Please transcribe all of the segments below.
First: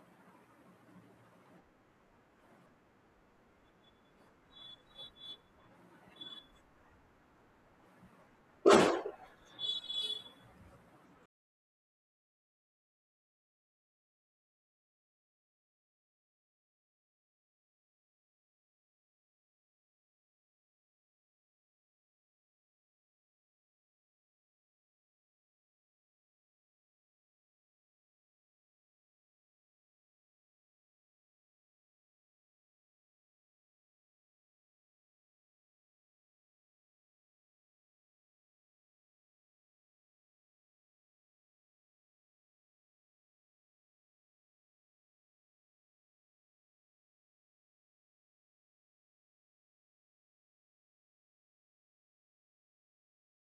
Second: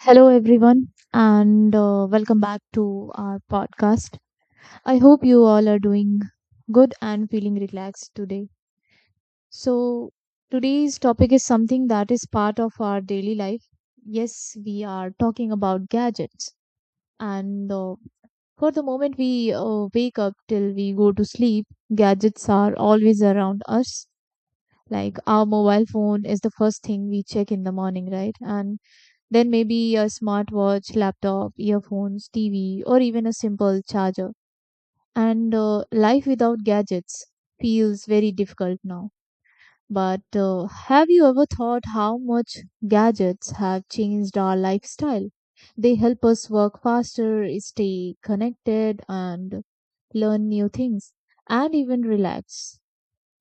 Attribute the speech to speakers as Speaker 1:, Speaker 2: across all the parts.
Speaker 1: Hello, everyone, and welcome back to our podcast. I hope you all are doing good and feeling relaxed today. So, today's topic is something that is part of our daily life. Yes, we are talking about gadgets, and for the moment we wake up till we go to sleep, gadgets are always around us. Like our mobile phone is the first thing we check in the morning, right? And then maybe a smartwatch, laptop, earphones, TV, or even a simple charger. And Life without gadgets feels very difficult now. But have you ever thought how much gadgets have changed our lifestyle? They help us work faster, stay connected, and learn new things, and even relax,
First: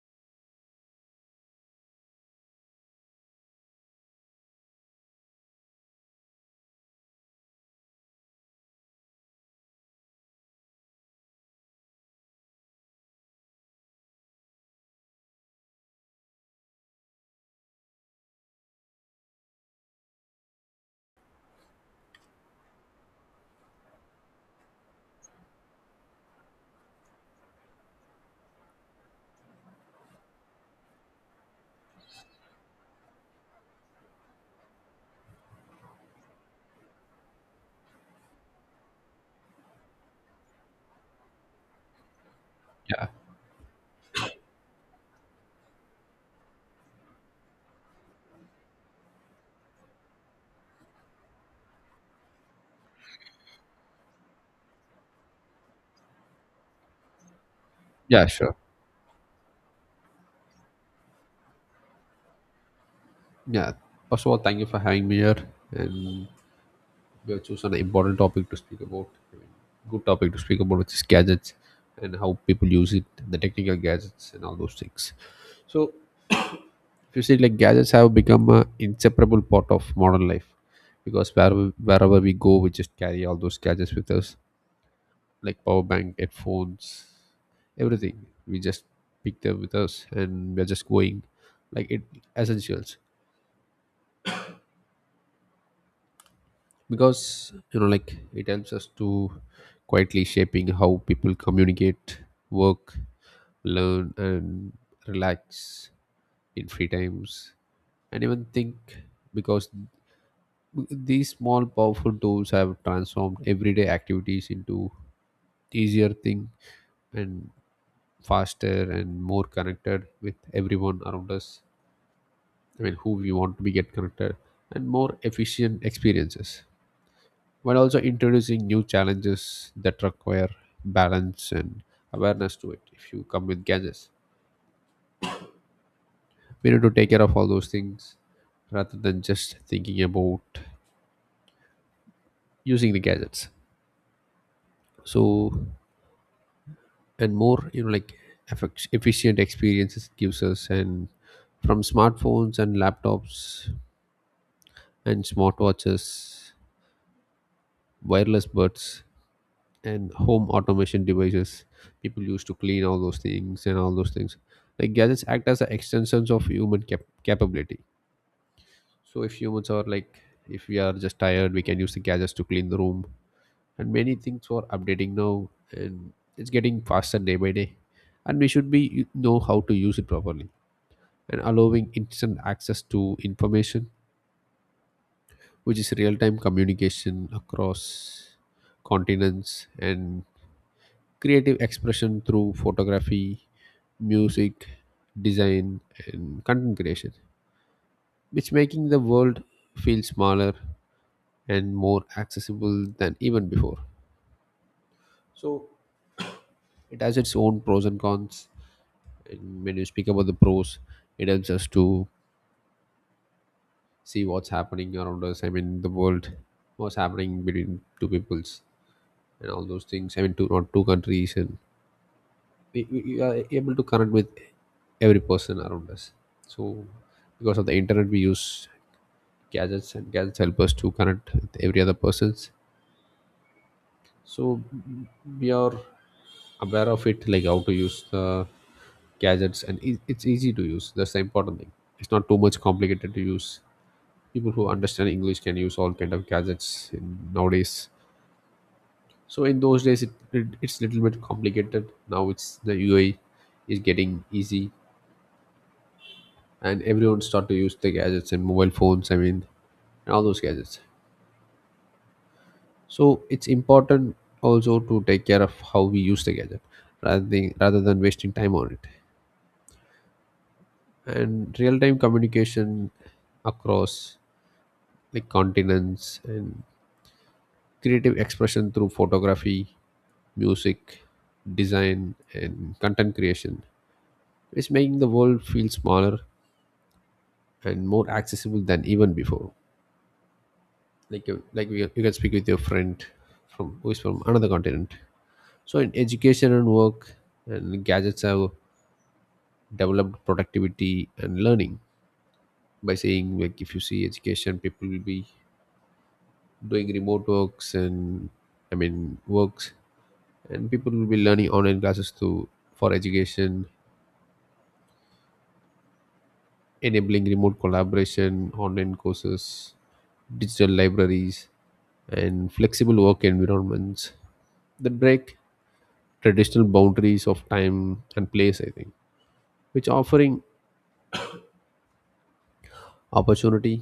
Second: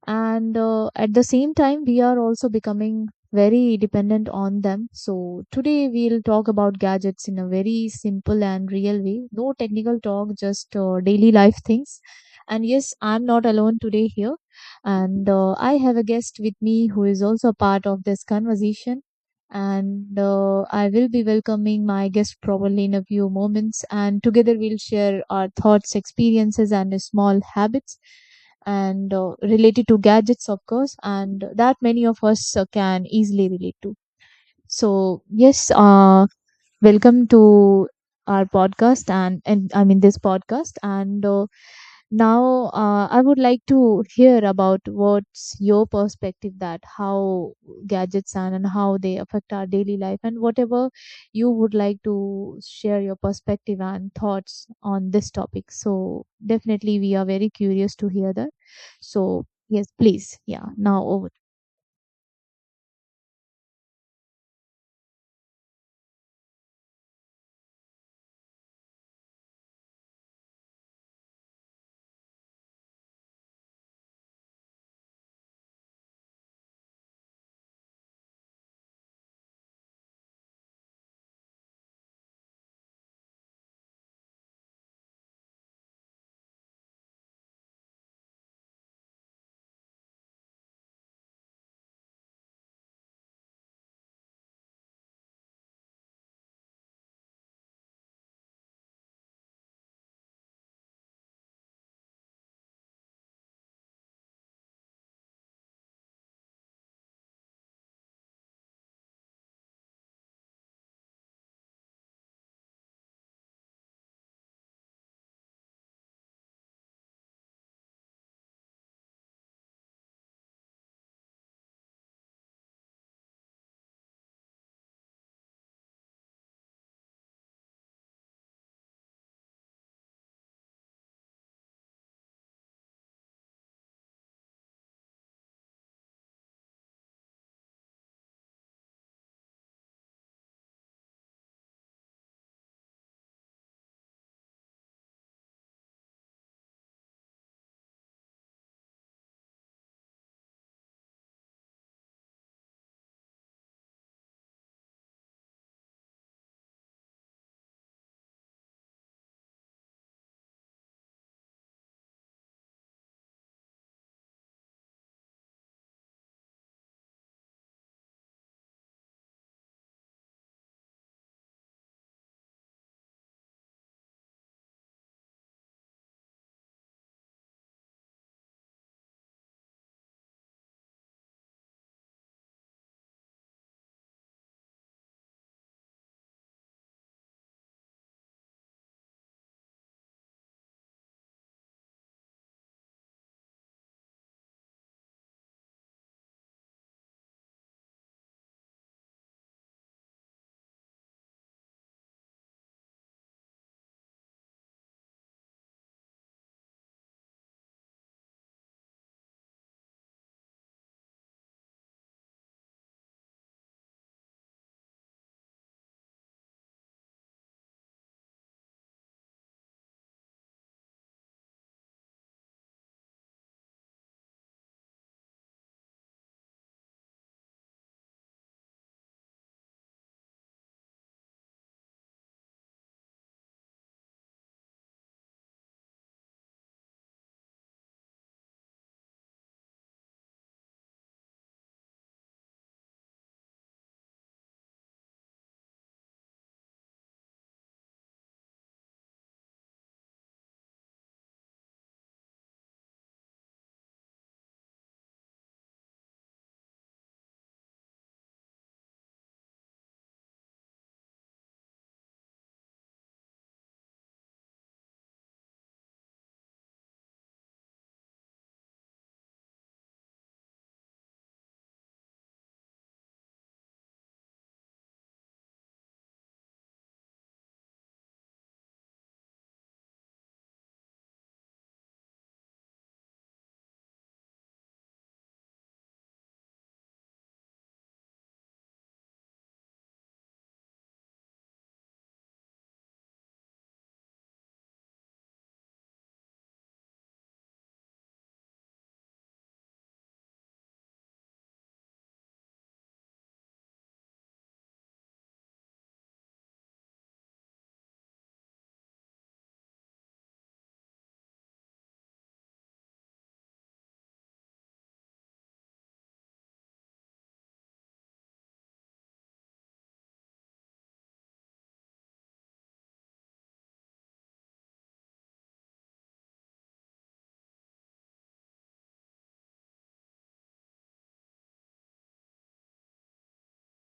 Speaker 1: and at the same time we are also becoming very dependent on them. So today we'll talk about gadgets in a very simple and real way, no technical talk, just daily life things. And yes, I'm not alone today here, and I have a guest with me who is also a part of this conversation, and I will be welcoming my guest probably in a few moments, and together we'll share our thoughts, experiences, and small habits and related to gadgets, of course, and that many of us can easily relate to. So yes, welcome to our podcast and, I mean, this podcast. And Now
Speaker 2: Yeah.
Speaker 1: I would like to hear about what's your perspective, that how gadgets and how they affect our daily life, and whatever you would like to share, your perspective and thoughts on this topic. So definitely we are very curious to
Speaker 2: Yeah,
Speaker 1: hear that.
Speaker 2: sure.
Speaker 1: So yes, please. Yeah, now over.
Speaker 2: Yeah. First of all, thank you for having me here. And we have chosen an important topic to speak about. I mean, good topic to speak about, which is gadgets and how people use it, the technical gadgets and all those things. So, if you see, like gadgets have become an inseparable part of modern life because wherever we go, we just carry all those gadgets with us, like power bank, headphones, everything. We just pick them with us and we're just going like it essentials because you know like it helps us to quietly shaping how people communicate, work, learn, and relax in free times and even think, because these small powerful tools have transformed everyday activities into easier thing and faster and more connected with everyone around us. I mean, who we want to be get connected, and more efficient experiences, while also introducing new challenges that require balance and awareness to it. If you come with gadgets, we need to take care of all those things rather than just thinking about using the gadgets. So, and more you know like efficient experiences it gives us. And from smartphones and laptops and smartwatches, wireless buds, and home automation devices, people use to clean all those things and all those things. Like gadgets act as a extensions of human capability. So if humans are like, if we are just tired, we can use the gadgets to clean the room and many things for updating now, and it's getting faster day by day, and we should be know how to use it properly, and allowing instant access to information, which is real-time communication across continents, and creative expression through photography, music, design, and content creation, which making the world feel smaller and more accessible than even before. So it has its own pros and cons. And when you speak about the pros, it helps us to see what's happening around us. I mean, the world, what's happening between two peoples and all those things. I mean, two not two countries. And we are able to connect with every person around us. So because of the internet, we use gadgets, and gadgets help us to connect with every other persons. So we are aware of it, like how to use the gadgets, and it's easy to use, that's the important thing. It's not too much complicated to use. People who understand English can use all kind of gadgets in, nowadays. So in those days it's little bit complicated. Now it's the UI is getting easy, and everyone start to use the gadgets and mobile phones, I mean, and all those gadgets. So it's important also to take care of how we use the gadget rather than wasting time on it. And real-time communication across like continents, and creative expression through photography, music, design, and content creation is making the world feel smaller and more accessible than even before. Like you, you can speak with your friend from who is from another continent. So in education and work, and gadgets have developed productivity and learning. By saying like, if you see education, people will be doing remote works and, I mean, works, and people will be learning online classes to for education, enabling remote collaboration, online courses, digital libraries, and flexible work environments that break traditional boundaries of time and place, I think, which offering opportunity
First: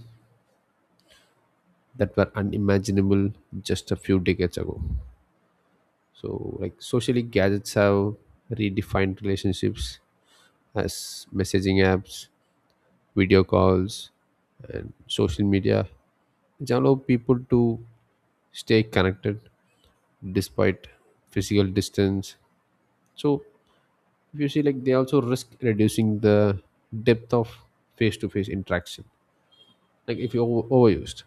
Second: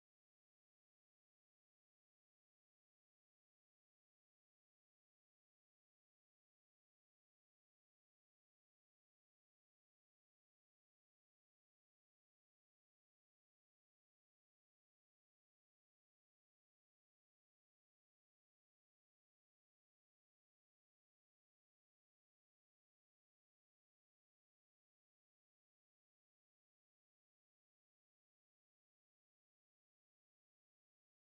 Speaker 2: that were unimaginable just a few decades ago. So like socially, gadgets have redefined relationships as messaging apps, video calls, and social media, which allow people to stay connected despite physical distance. So if you see, like they also risk reducing the depth of face to face interaction. Like if you're overused.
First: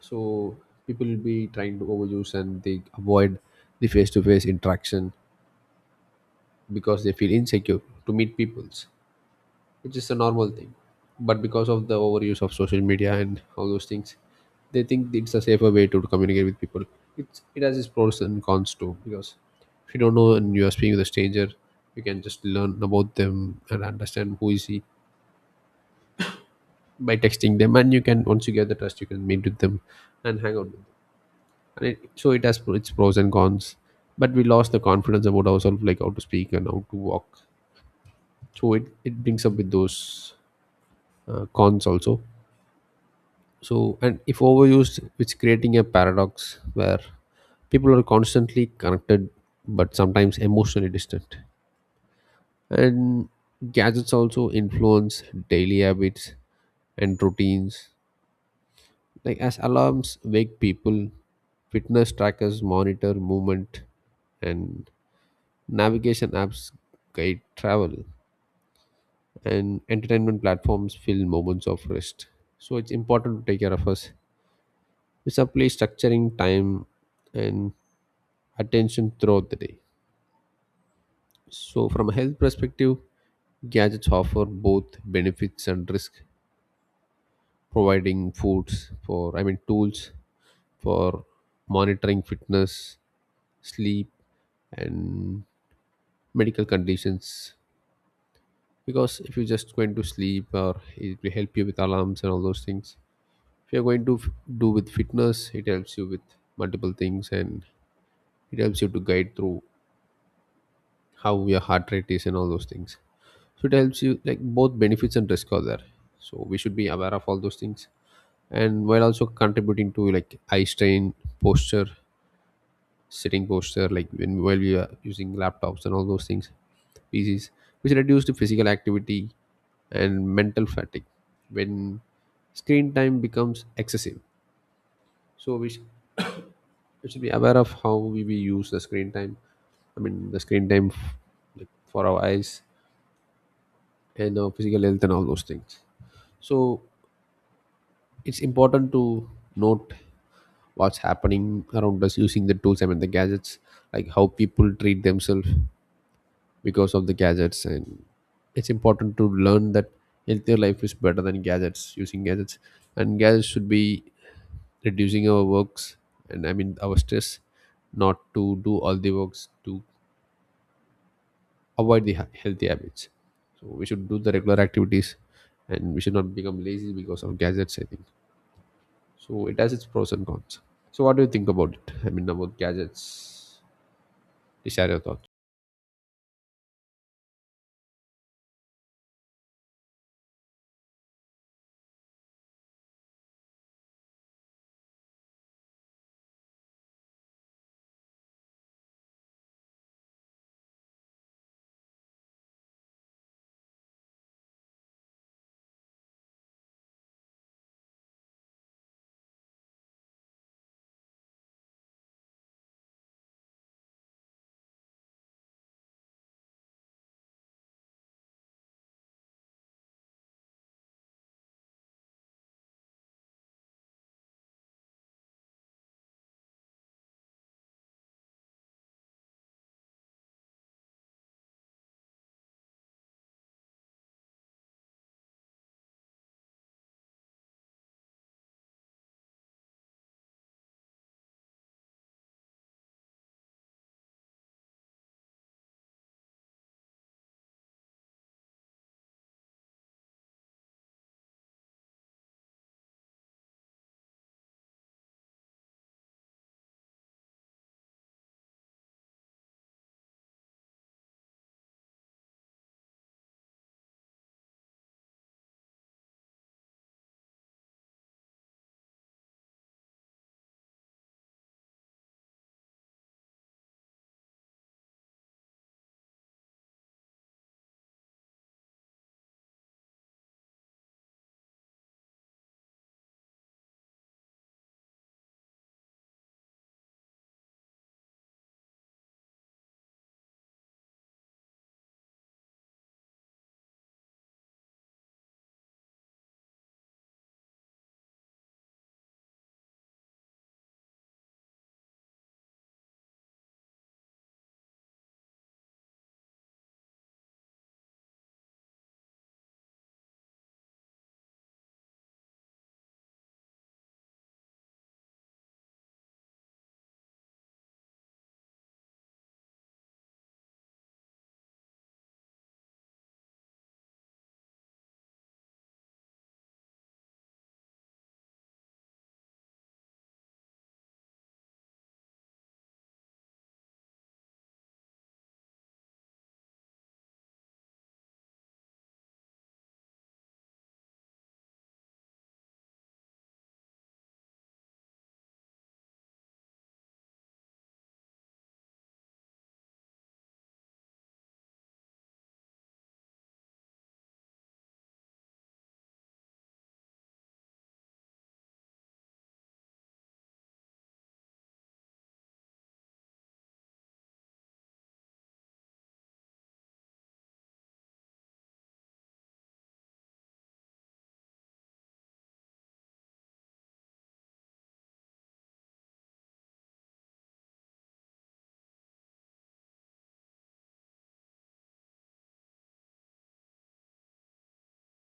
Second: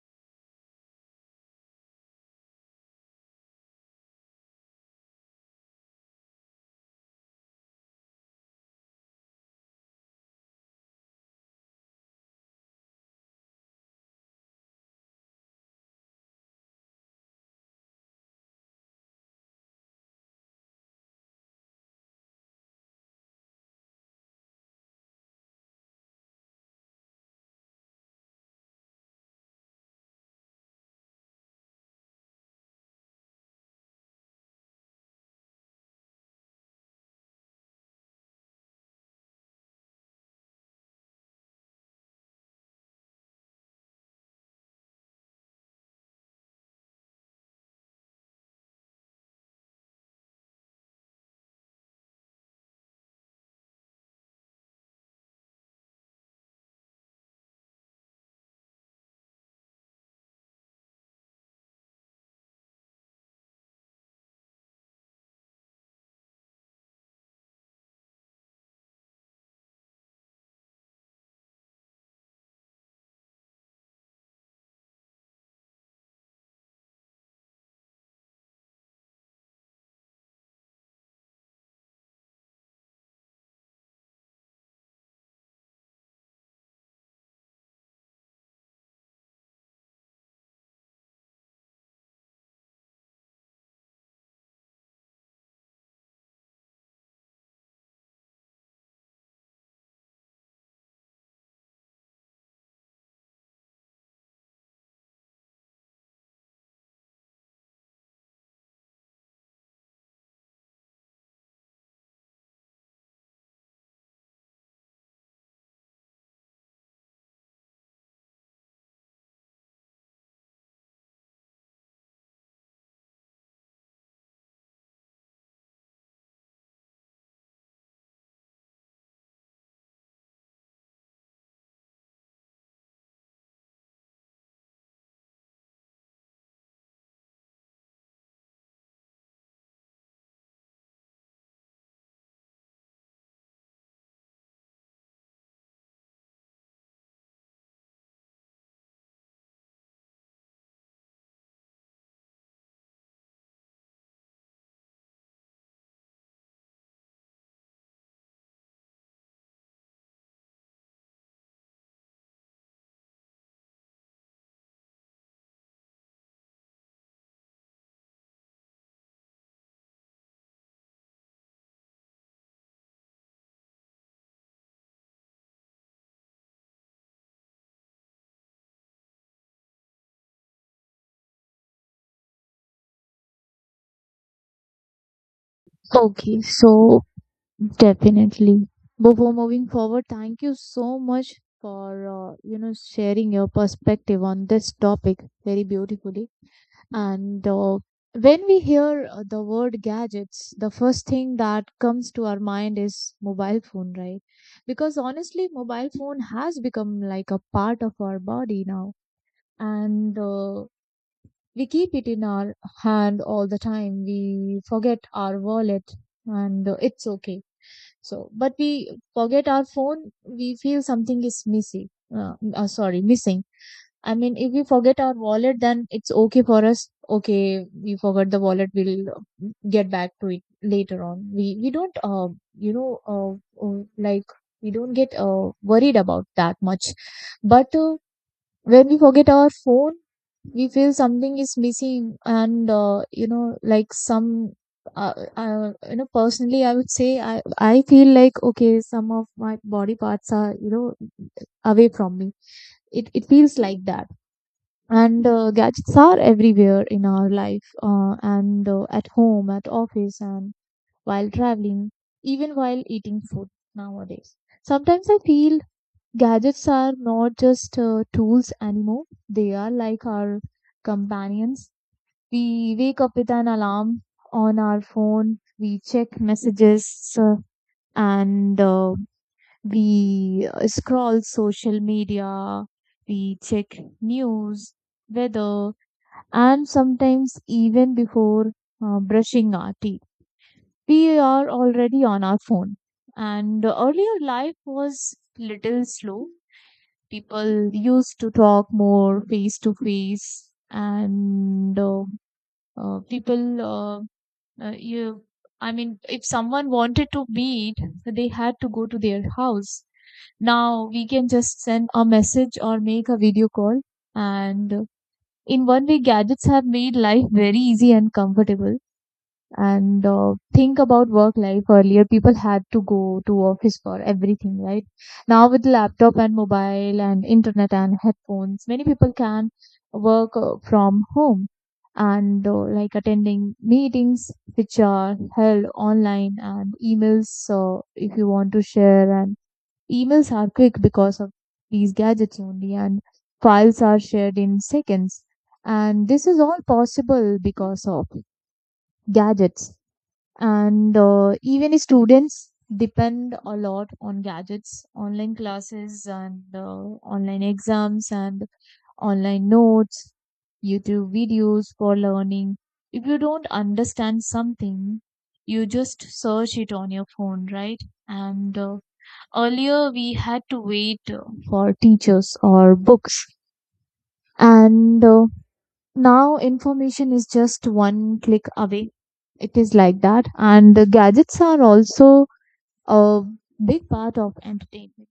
Speaker 2: So people will be trying to overuse and they avoid the face-to-face interaction because they feel insecure to meet peoples, which is a normal thing. But because of the overuse of social media and all those things, they think it's a safer way to communicate with people. It's, it has its pros and cons too, because if you don't know and you are speaking with a stranger, you can just learn about them and understand who is he by texting them, and you can, once you get the trust, you can meet with them and hang out with them. And it, so it has its pros and cons. But we lost the confidence about ourselves, like how to speak and how to walk. So it brings up with those cons also. So, and if overused, it's creating a paradox where people are constantly connected but sometimes emotionally distant. And gadgets also influence daily habits and routines, like as alarms wake people, fitness trackers monitor movement, and navigation apps guide travel, and entertainment platforms fill moments of rest. So it's important to take care of us. We simply structuring time and attention throughout the day. So from a health perspective, gadgets offer both benefits and risk, providing foods for, I mean, tools for monitoring fitness, sleep, and medical conditions. Because if you're just going to sleep, or it will help you with alarms and all those things. If you're going to do with fitness, it helps you with multiple things, and it helps you to guide through how your heart rate is and all those things. So it helps you like, both benefits and risk are there, so we should be aware of all those things. And while also contributing to like eye strain, posture, sitting posture, like when while we are using laptops and all those things, PCs, which reduce the physical activity and mental fatigue when screen time becomes excessive. So we should be aware of how we use the screen time. I mean the like for our eyes and our physical health and all those things. So it's important to note what's happening around us using the tools, I mean the gadgets, like how people treat themselves because of the gadgets. And it's important to learn that healthier life is better than gadgets, using gadgets. And gadgets should be reducing our works, and I mean our stress, not to do all the works to avoid the healthy habits. So we should do the regular activities, and we should not become lazy because of gadgets, I think. So it has its pros and cons. So what do you think about it? I mean about gadgets, share your thoughts.
Speaker 1: Okay, so definitely. Before moving forward, thank you so much for you know, sharing your perspective on this topic very beautifully. And when we hear the word gadgets, the first thing that comes to our mind is mobile phone, right? Because honestly, mobile phone has become like a part of our body now, and we keep it in our hand all the time. We forget our wallet, and it's okay, so, but we forget our phone, we feel something is missing. Sorry, missing. I mean, if we forget our wallet, then it's okay for us. Okay, we forgot the wallet. We'll get back to it later on. We don't, like, we don't get worried about that much. But when we forget our phone, we feel something is missing, and you know, like, some you know, personally I would say, I feel like, okay, some of my body parts are, you know, away from me. It feels like that. And gadgets are everywhere in our life, and at home, at office, and while traveling, even while eating food nowadays. Sometimes I feel gadgets are not just tools anymore, they are like our companions. We wake up with an alarm on our phone, we check messages, and we scroll social media, we check news, weather, and sometimes even before brushing our teeth we are already on our phone. And earlier life was little slow, people used to talk more face to face, and people you I mean, if someone wanted to meet, they had to go to their house. Now we can just send a message or make a video call, and in one way, gadgets have made life very easy and comfortable. And Think about work life, earlier people had to go to office for everything, right? Now with laptop and mobile and internet and headphones, many people can work from home, and like attending meetings which are held online, and emails, so if you want to share, and emails are quick because of these gadgets only, and files are shared in seconds, and this is all possible because of gadgets. And Even students depend a lot on gadgets, online classes, and online exams, and online notes, YouTube videos for learning. If you don't understand something, you just search it on your phone, right? and Earlier we had to wait for teachers or books, and now information is just one click away. It is like that. And the gadgets are also a big part of entertainment.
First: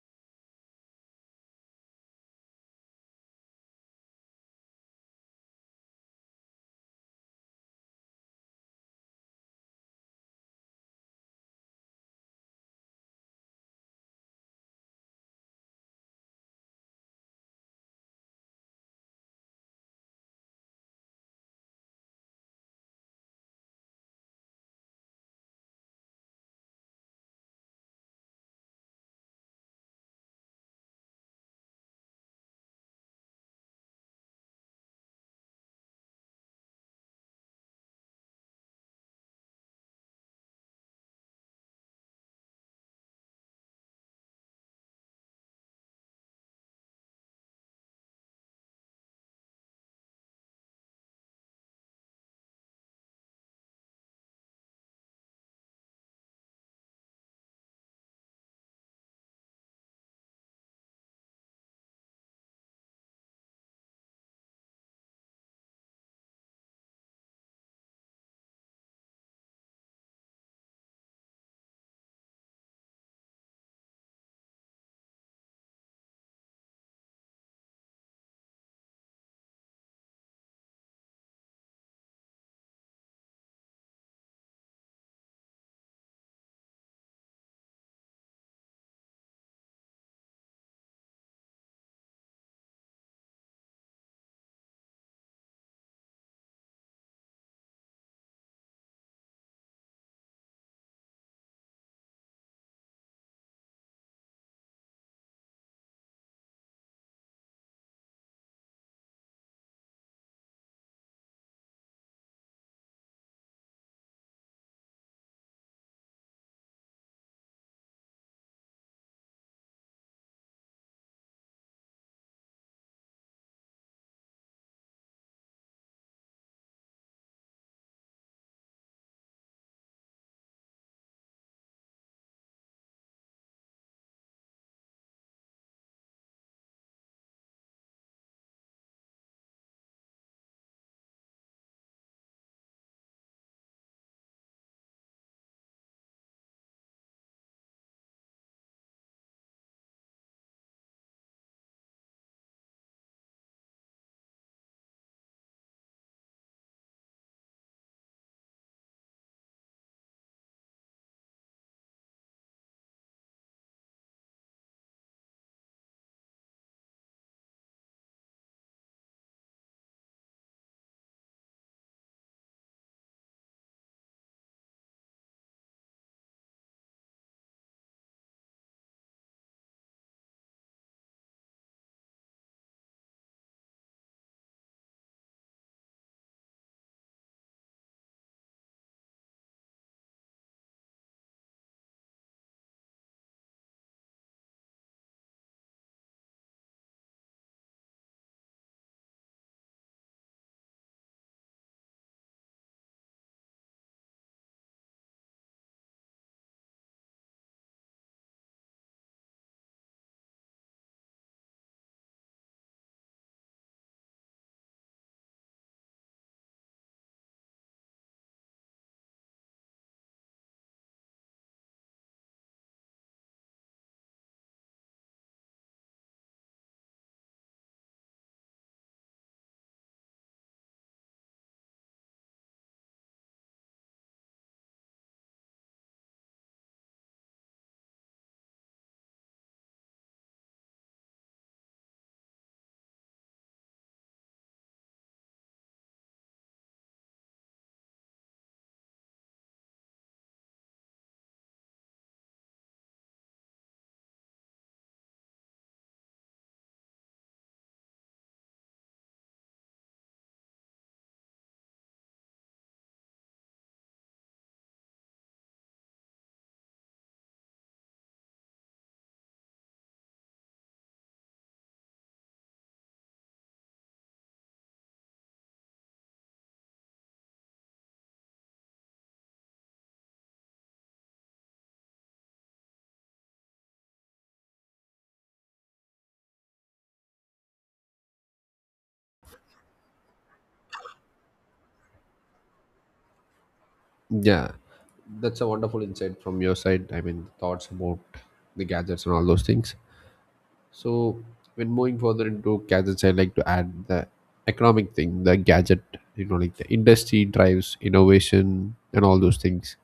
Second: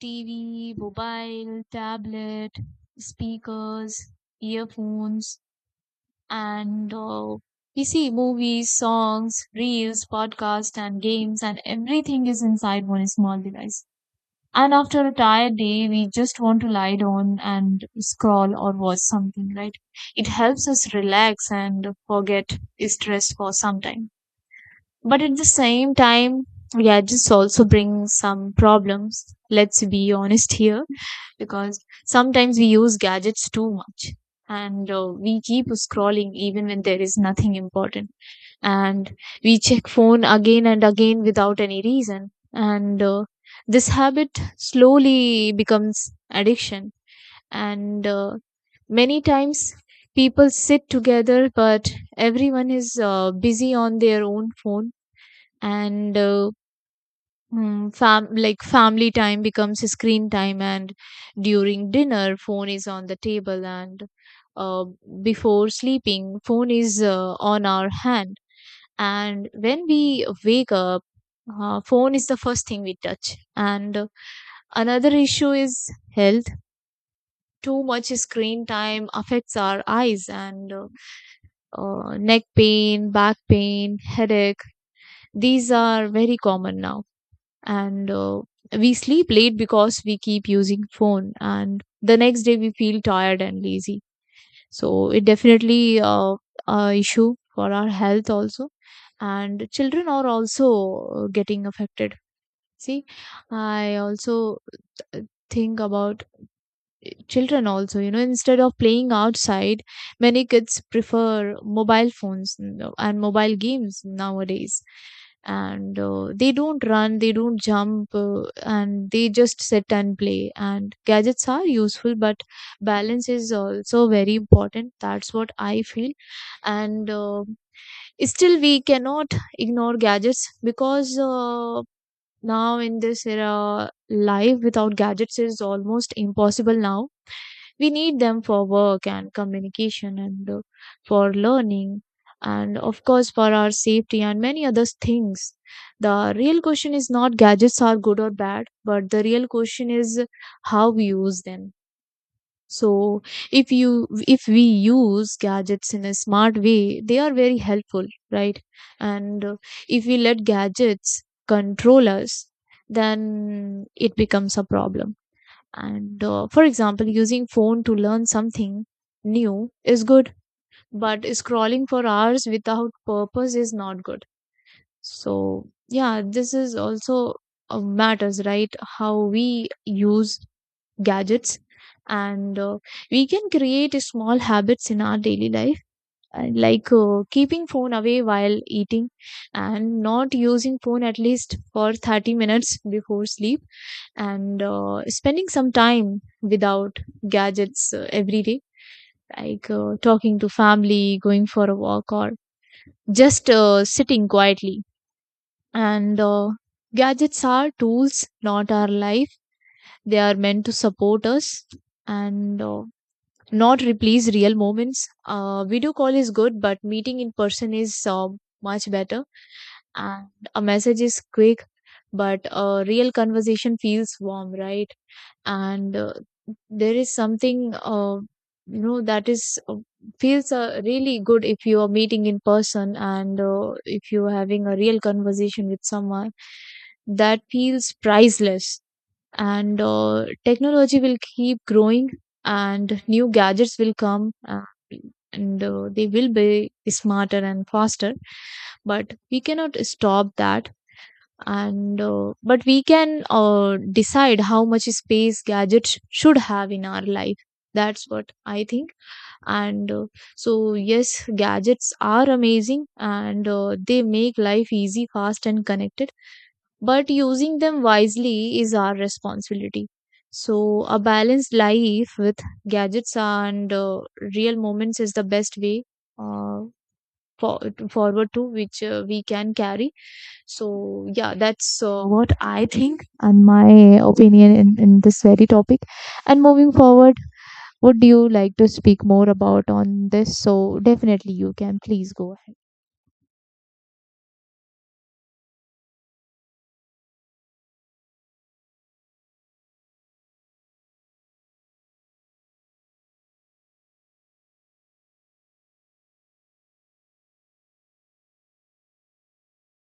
Speaker 1: TV, mobile, tablet, speakers, earphones, and we see movies, songs, reels, podcasts, and games, and everything is inside one small device. And after a tired day, we just want to lie down and scroll or watch something, right? It helps us relax and forget stress for some time. But at the same time, gadgets also bring some problems. Let's be honest here, because sometimes we use gadgets too much, and we keep scrolling even when there is nothing important, and we check phone again and again without any reason, and this habit slowly becomes addiction, and many times people sit together but everyone is busy on their own phone, and Mm, fam like, family time becomes screen time, and during dinner, phone is on the table, and uh, before sleeping, phone is on our hand. And when we wake up, phone is the first thing we touch. And another issue is health. Too much screen time affects our eyes, and neck pain, back pain, headache, these are very common now. And We sleep late because we keep using phone, and the next day we feel tired and lazy, so it definitely a issue for our health also. And children are also getting affected. See, I also uh, think about children also, you know, instead of playing outside, many kids prefer mobile phones and mobile games nowadays, and they don't run, they don't jump, and they just sit and play. And gadgets are useful, but balance is also very important, that's what I feel. And Still we cannot ignore gadgets because now in this era, life without gadgets is almost impossible now. We need them for work and communication, and for learning, and of course for our safety and many other things. The real question is not gadgets are good or bad, but the real question is how we use them. So, if you if we use gadgets in a smart way, they are very helpful, right? And if we let gadgets control us, then it becomes a problem. And For example, using phone to learn something new is good, but scrolling for hours without purpose is not good. So yeah, this is also matters, right, how we use gadgets. And We can create small habits in our daily life, like keeping phone away while eating, and not using phone at least for 30 minutes before sleep, and spending some time without gadgets every day, like talking to family, going for a walk, or just sitting quietly. And Gadgets are tools, not our life. They are meant to support us, and not replace real moments. Video call is good, but meeting in person is much better. And a message is quick, but a real conversation feels warm, right? And There is something, you know, that is, feels really good if you are meeting in person, and if you are having a real conversation with someone. That feels priceless. And Technology will keep growing, and new gadgets will come, and they will be smarter and faster, but we cannot stop that. And uh, but we can decide how much space gadgets should have in our life, that's what I think. And So yes, gadgets are amazing, and they make life easy, fast, and connected, but using them wisely is our responsibility. So, a balanced life with gadgets and real moments is the best way, uh, for, forward, to which we can carry. So, yeah, that's what I think and my opinion in this very topic. And moving forward, would you like to speak more about on this? So, definitely you can. Please go
Speaker 2: Yeah, that's a wonderful insight from your side. I mean, thoughts about the gadgets and all those things. So, when moving further into gadgets, I like to add the economic thing, the gadget, you know, like the industry drives innovation and all those things.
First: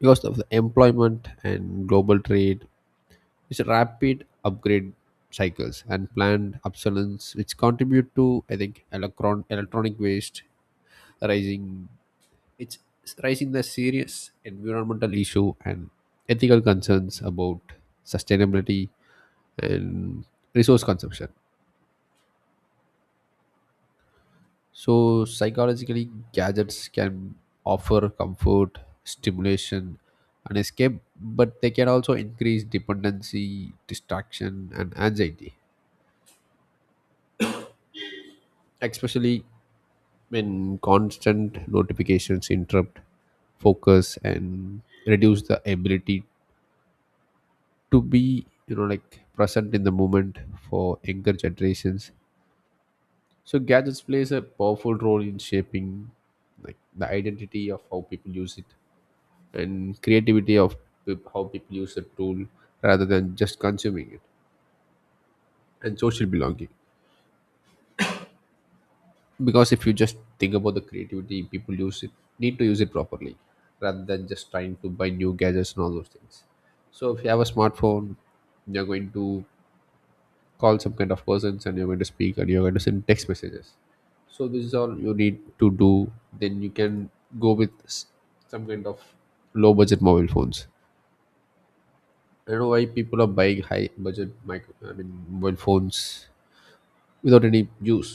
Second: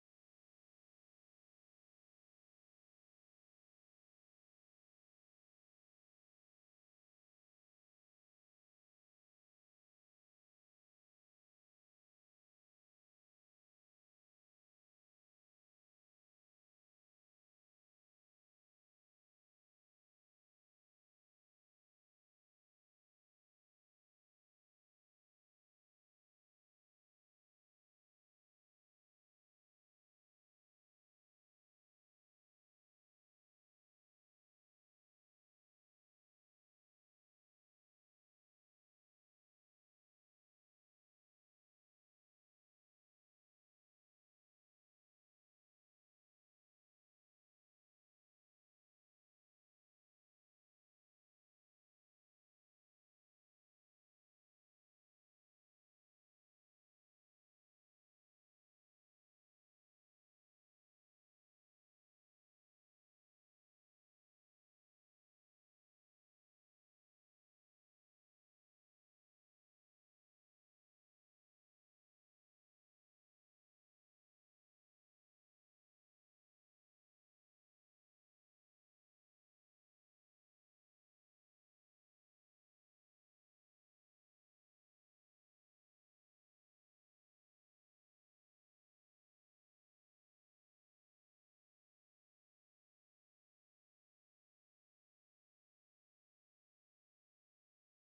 Speaker 2: Because of the employment and global trade, it's rapid upgrade cycles and planned obsolescence, which contribute to, I think, electronic waste, rising. It's raising the serious environmental issue and ethical concerns about sustainability and resource consumption. So, psychologically, gadgets can offer comfort, stimulation, and escape, but they can also increase dependency, distraction, and anxiety, especially when constant notifications interrupt focus and reduce the ability to be you know like present in the moment. For younger generations, so gadgets plays a powerful role in shaping like the identity of how people use it, and creativity of how people use the tool rather than just consuming it, and social belonging. Because if you just think about the creativity, people use it, need to use it properly rather than just trying to buy new gadgets and all those things. So if you have a smartphone, you're going to call some kind of persons, and you're going to speak, and you're going to send text messages. So this is all you need to do. Then you can go with some kind of low budget mobile phones. I don't know why people are buying high budget micro, I mean, mobile phones without any use.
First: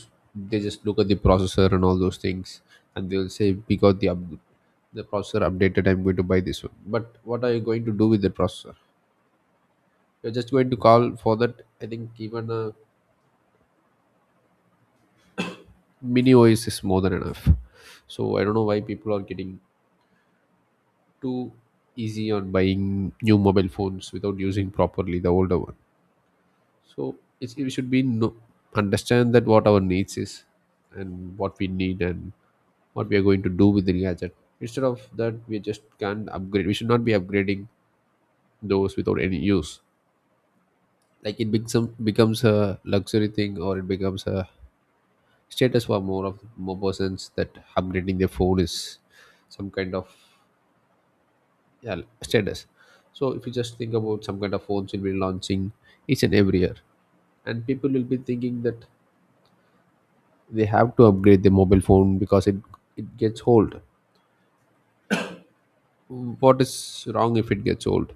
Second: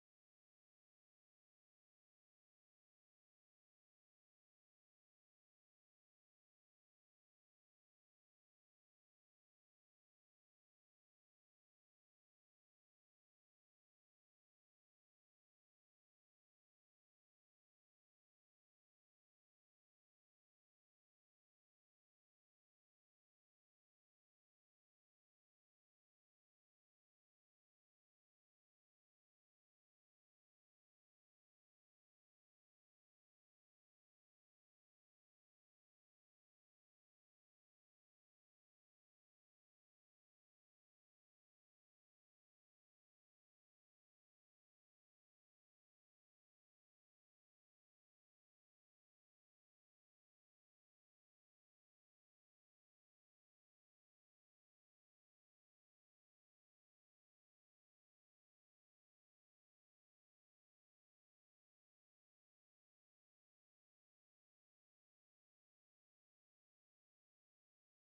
Speaker 2: They just look at the processor and all those things, and they'll say we got the the processor updated, I'm going to buy this one. But what are you going to do with the processor? You're just going to call for that. I think even a mini OS is more than enough. So I don't know why people are getting too easy on buying new mobile phones without using properly the older one. So it's, it should be no, understand that what our needs is and what we need and what we are going to do with the gadget. Instead of that, we just can't upgrade. We should not be upgrading those without any use. Like it becomes a luxury thing, or it becomes a status for more persons. That upgrading their phone is some kind of, yeah, status. So if you just think about, some kind of phones will be launching each and every year, and people will be thinking that they have to upgrade their mobile phone because it gets old. Mm, what is wrong if it gets old?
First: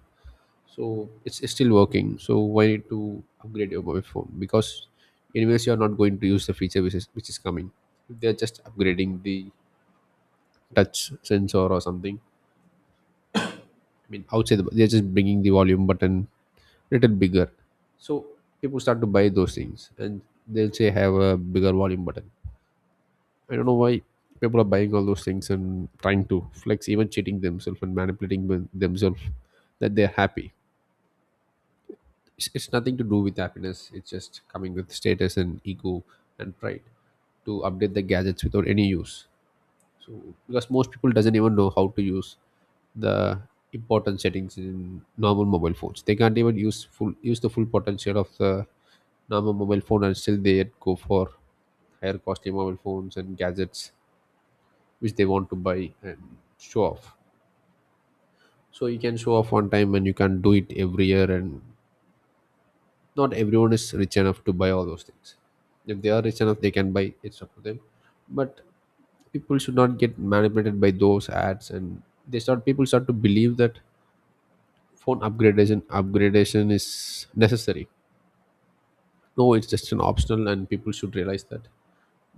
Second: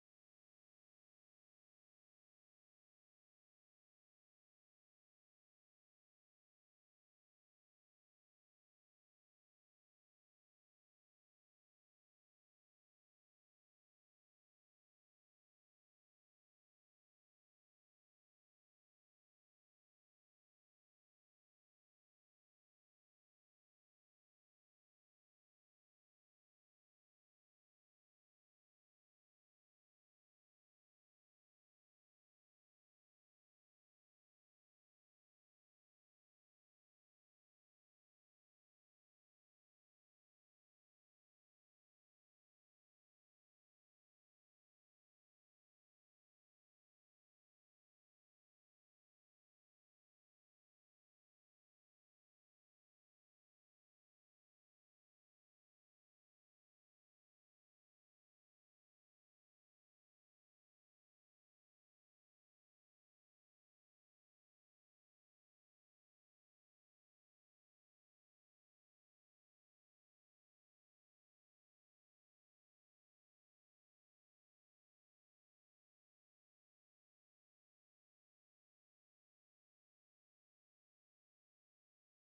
Speaker 2: So it's still working, so why need to upgrade your mobile phone? Because anyways you're not going to use the feature which is coming. If they're just upgrading the touch sensor or something, I mean outside, they're just bringing the volume button little bigger. So people start to buy those things, and they'll say have a bigger volume button. I don't know why people are buying all those things and trying to flex, even cheating themselves and manipulating with themselves that they're happy. It's nothing to do with happiness, it's just coming with status and ego and pride, to update the gadgets without any use. So because most people doesn't even know how to use the important settings in normal mobile phones. They can't even use full use the full potential of the normal mobile phone, and still they go for higher costly mobile phones and gadgets which they want to buy and show off. So you can show off one time, and you can do it every year, and not everyone is rich enough to buy all those things. If they are rich enough, they can buy, it's up to them. But people should not get manipulated by those ads, and they start, people start to believe that phone upgradation is necessary. No, it's just an optional, and people should realize that.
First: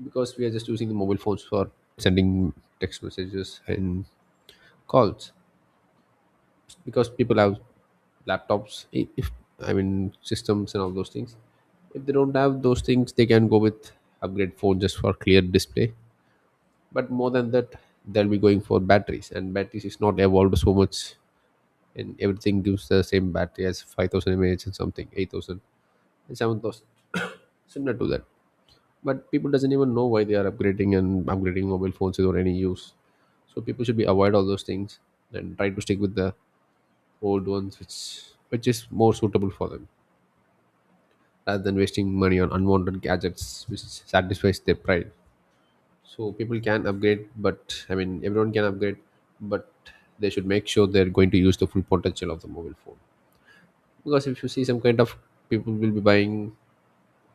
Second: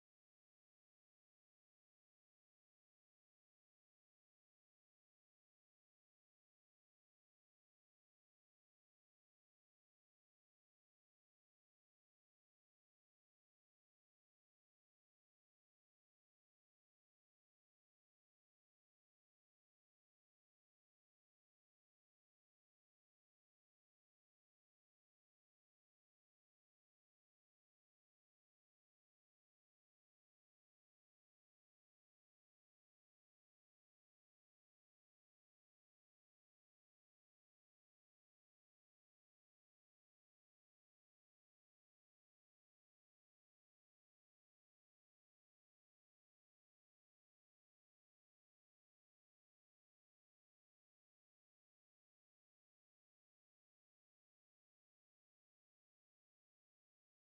Speaker 2: Because we are just using the mobile phones for sending text messages and calls. Because people have laptops, if i mean systems and all those things. If they don't have those things, they can go with upgrade phone just for clear display. But more than that, they'll be going for batteries, and batteries is not evolved so much. And everything gives the same battery as 5,000 mAh, and something 8,000 and 7,000, similar to that. But people doesn't even know why they are upgrading, and upgrading mobile phones is or any use. So people should be avoid all those things, and try to stick with the old ones which is more suitable for them, rather than wasting money on unwanted gadgets which satisfies their pride. So people can upgrade, but I mean everyone can upgrade, but they should make sure they're going to use the full potential of the mobile phone. Because if you see, some kind of people will be buying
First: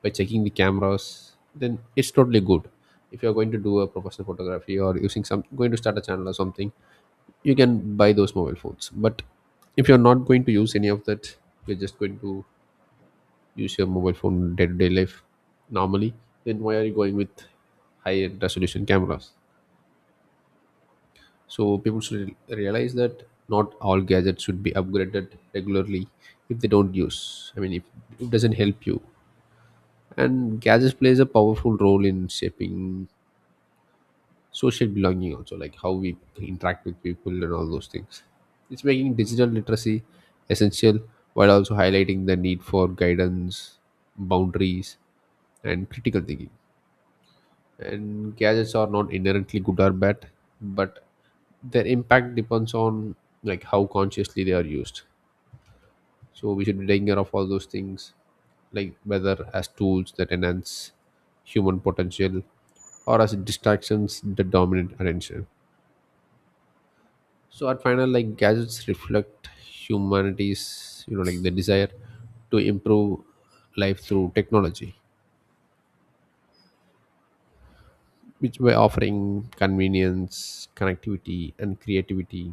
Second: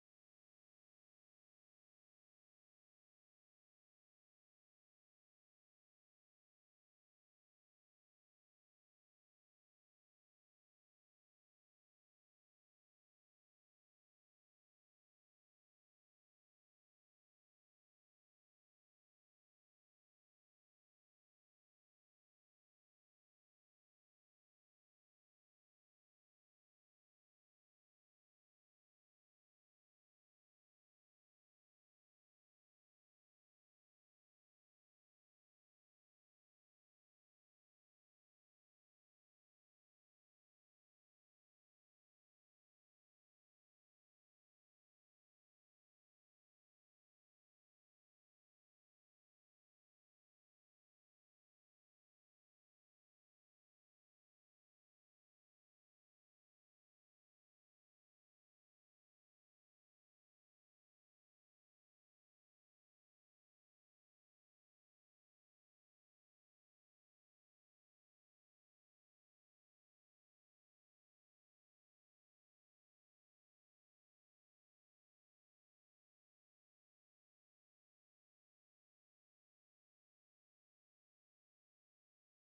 Speaker 2: by checking the cameras, then it's totally good. If you're going to do a professional photography, or using some, going to start a channel or something, you can buy those mobile phones. But if you're not going to use any of that, you're just going to use your mobile phone day-to-day life normally, then why are you going with high-end resolution cameras? So people should realize that not all gadgets should be upgraded regularly, if they don't use, I mean, if it doesn't help you. And gadgets plays a powerful role in shaping social belonging also, like how we interact with people and all those things. It's making digital literacy essential, while also highlighting the need for guidance, boundaries, and critical thinking. And gadgets are not inherently good or bad, but their impact depends on like how consciously they are used. So we should be taking care of all those things, like whether as tools that enhance human potential, or as distractions that dominate attention. So at final, like gadgets reflect humanity's, you know, like the desire to improve life through technology, which by offering convenience, connectivity, and creativity,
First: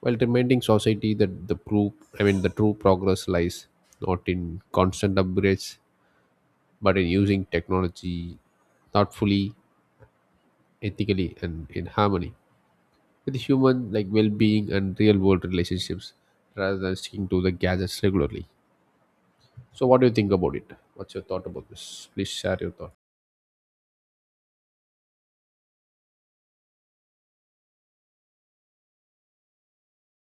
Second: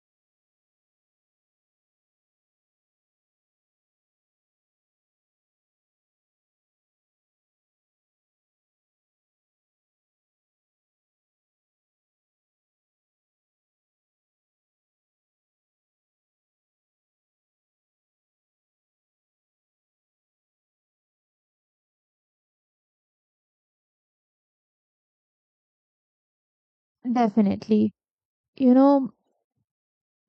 Speaker 2: while reminding society that the proof, I mean, the true progress lies not in constant upgrades, but in using technology thoughtfully, ethically, and in harmony with human like well-being and real-world relationships, rather than sticking to the gadgets regularly. So, what do you think about it? What's your thought about this? Please share your thought.
Speaker 1: ahead. Definitely. You know,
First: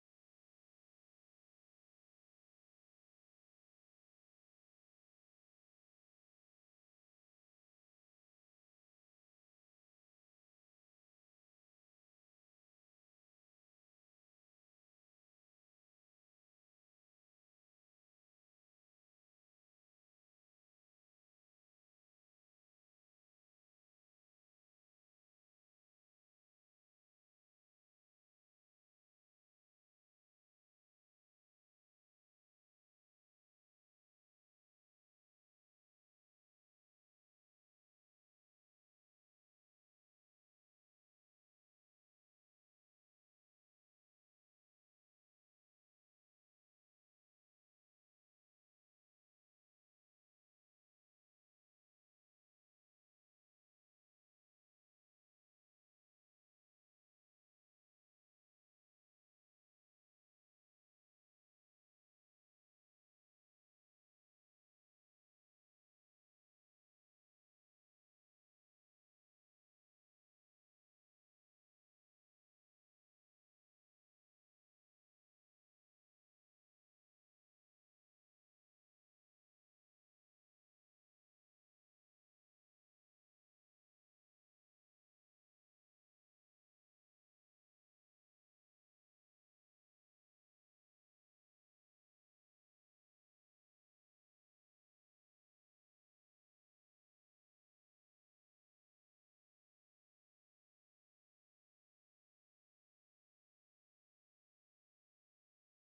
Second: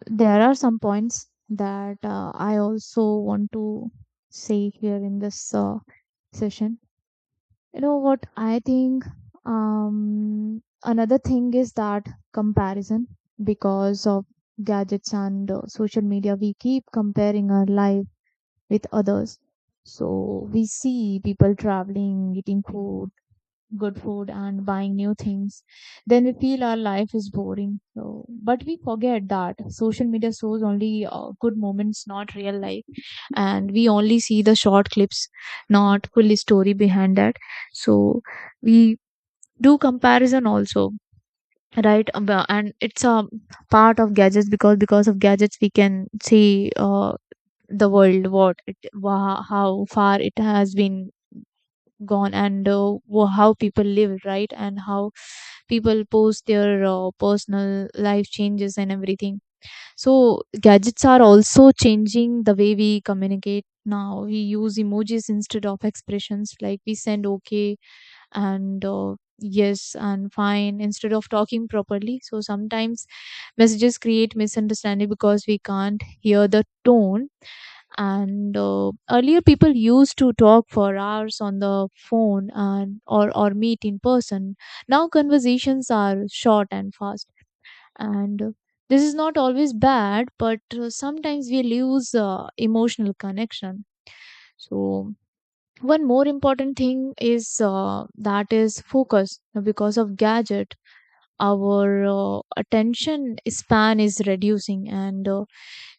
Speaker 1: there are some points that I also want to say here in this session. You know what I think, another thing is that comparison. Because of gadgets and social media, we keep comparing our life with others. So we see people traveling, eating food, good food, and buying new things, then we feel our life is boring. So, but we forget that social media shows only good moments, not real life, and we only see the short clips, not full story behind that. So we do comparison also, right? And it's a part of gadgets, because of gadgets we can see the world, how far it has been gone, and how people live, right, and how people post their personal life changes and everything. So gadgets are also changing the way we communicate. Now we use emojis instead of expressions, like we send okay and yes and fine instead of talking properly. So sometimes messages create misunderstanding because we can't hear the tone. And earlier, people used to talk for hours on the phone and or meet in person. Now conversations are short and fast, and this is not always bad, but sometimes we lose emotional connection. So one more important thing is that is focus. Now, because of gadget, our attention span is reducing, and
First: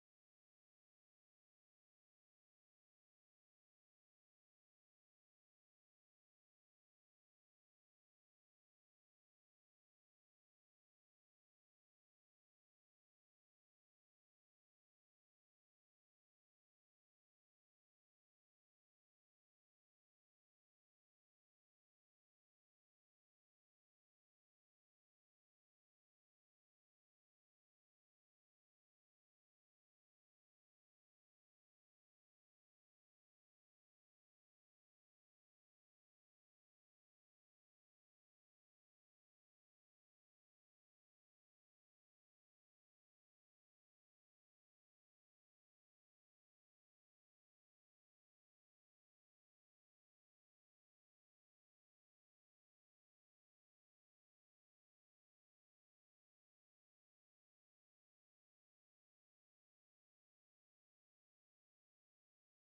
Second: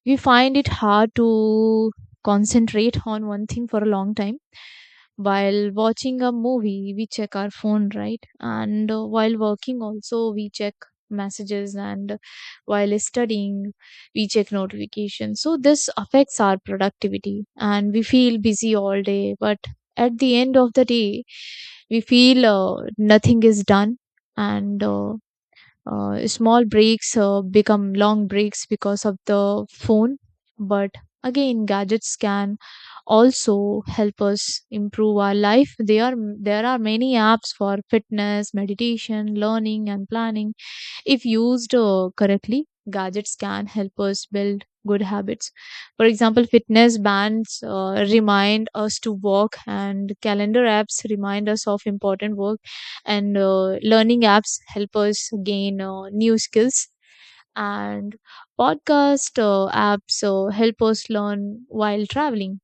Speaker 1: we find it hard to concentrate on one thing for a long time. While watching a movie we check our phone, right, and while working also we check messages, and while studying we check notifications. So this affects our productivity and we feel busy all day, but at the end of the day we feel nothing is done. And Small breaks become long breaks because of the phone. But again, gadgets can also help us improve our life. They are There are many apps for fitness, meditation, learning and planning. If used correctly, gadgets can help us build good habits. For example, fitness bands remind us to walk, and calendar apps remind us of important work, and learning apps help us gain new skills. And podcast apps help us learn while traveling.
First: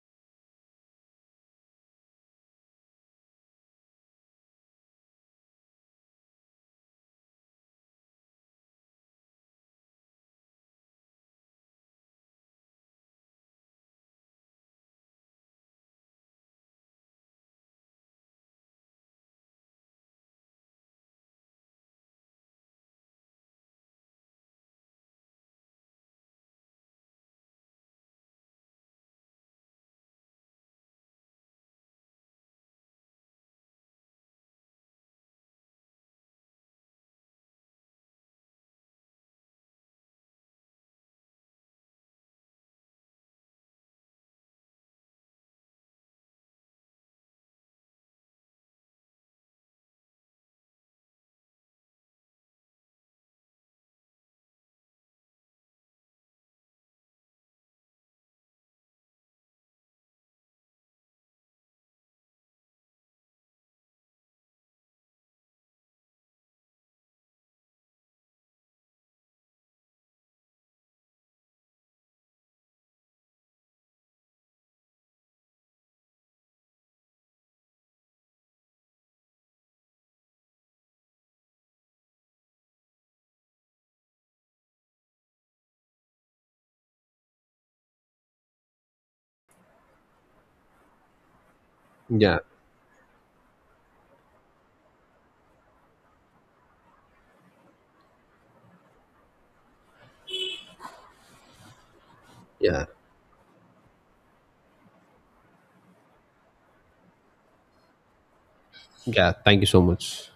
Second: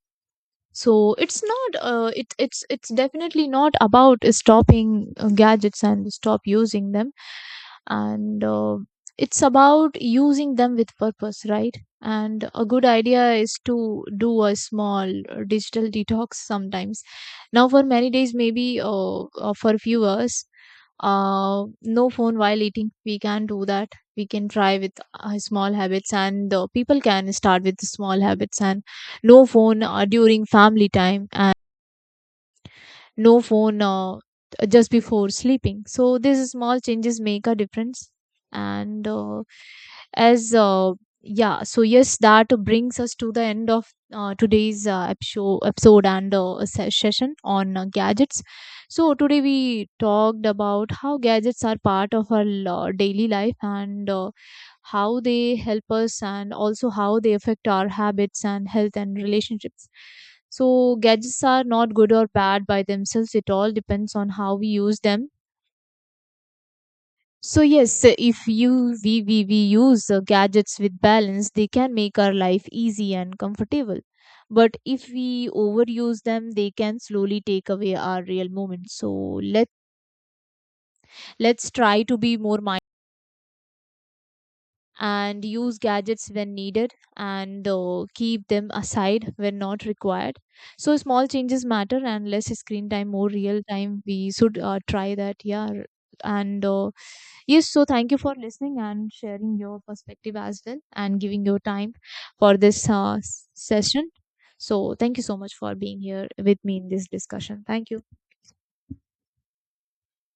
Speaker 1: So it's not it's definitely not about stopping gadgets and stop using them, and it's about using them with purpose, right? And a good idea is to do a small digital detox sometimes. Now for many days, maybe for a few hours, no phone while eating, we can do that. We can try with small habits, and people can start with small habits: and no phone during family time, and no phone just before sleeping. So these small changes make a difference. And uh, as uh, yeah, so that brings us to the end of today's episode and session on gadgets. So today we talked about how gadgets are part of our daily life, and how they help us and also how they affect our habits and health and relationships. So gadgets are not good or bad by themselves, it all depends on how we use them. So yes, if you we use gadgets with balance, they can make our life easy and comfortable. But if we overuse them, they can slowly take away our real moments. So let let's try to be more and use gadgets when needed, and keep them aside when not required. So small changes matter, and
Speaker 2: Yeah,
Speaker 1: less screen time, more real time, we should try that. Yeah, and yes, so thank you for listening and sharing your perspective as well and giving your time for
Speaker 2: yeah,
Speaker 1: this session. So thank you so much for being here with me in this discussion. Thank you.
Speaker 2: yeah. Thank you so much.